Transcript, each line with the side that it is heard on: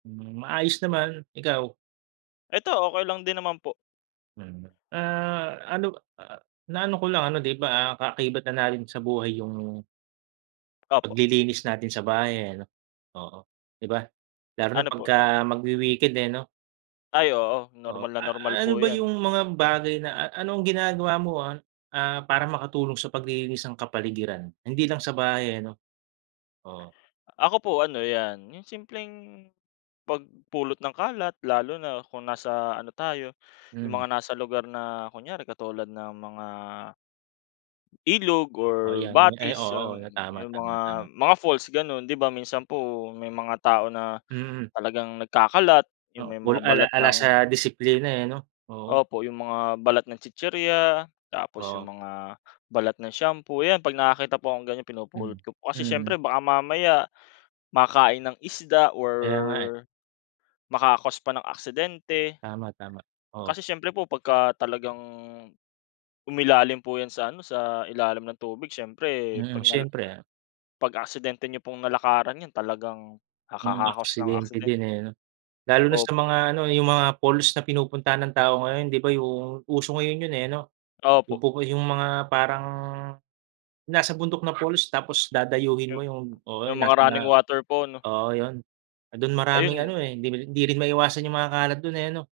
right: Hmm, maayos naman. Ikaw?
left: Ito, okey lang din naman po.
right: Hmm. Ah ano, ah, na ano ko lang, ano di ba, ah, kaakibat na natin sa buhay yung
left: Opo.
right: paglilinis natin sa bahay eh, 'no? Oo, 'di ba? Lalo na
left: Ano po?
right: pagka magwi-weekend eh, no?
left: Ay oo,
right: O.
left: normal na normal
right: Ah, ano
left: po
right: ba
left: yan.
right: yung mga bagay na a-anong ginagawa mo, ah ah, para makatulong sa paglilinis ng kapaligiran, hindi lang sa bahay, eh, 'no? Oo.
left: Ako po ano 'yan, yung simpleng pagpulot ng kalat lalo na kung nasa ano tayo, yung
right: Hmm.
left: mga nasa lugar na kunyari katulad ng mga ilog or
right: Oh 'yan, ay
left: batis, um,
right: oo. Tama
left: yung
right: tama tama.
left: mga mga falls, gano'n. Di ba, minsan po may mga tao na
right: Mm.
left: talagang nagkakalat, yung
right: Oh.
left: may mga balat
right: Wala ala
left: ng
right: sa disiplina eh, 'no? Oo.
left: opo. Yung mga balat ng chichirya tapos yung
right: Oo.
left: mga balat ng shampoo. 'Yan pag nakakita pa akong ganyan,
right: Hmm.
left: pinupulot ko po. Kasi
right: Mm.
left: siyempre baka mamaya makain ng isda or
right: Kaya nga, eh.
left: maka-cause pa ng aksidente.
right: Tama tama. Oo.
left: Kasi siyempre po pagka talagang umilalim po yan sa ano, sa ilalim ng tubig siyempre
right: Mm,
left: pag nala
right: siyempre, ah.
left: pag-aksidente niyo pong nalakaran 'yan talagang
right: Mm,
left: nakaka-cause ng
right: aksidente
left: accident.
right: din eh, no? Lalo na sa
left: Opo.
right: mga ano, yung mga falls na pinupuntahan ng tao ngayon, di ba? Yung uso ngayon yun eh, ano? Yung
left: Opo.
right: pupu yung mga parang, yung nasa bundok na falls tapos dadayuhin mo yung oo.
left: Yung mga running
right: [unintelligible]
left: water po, 'no?
right: Oo yun. Dun maraming
left: Ayun.
right: ano eh, di bi rin, di rin maiwasan yung mga kalat dun eh, no?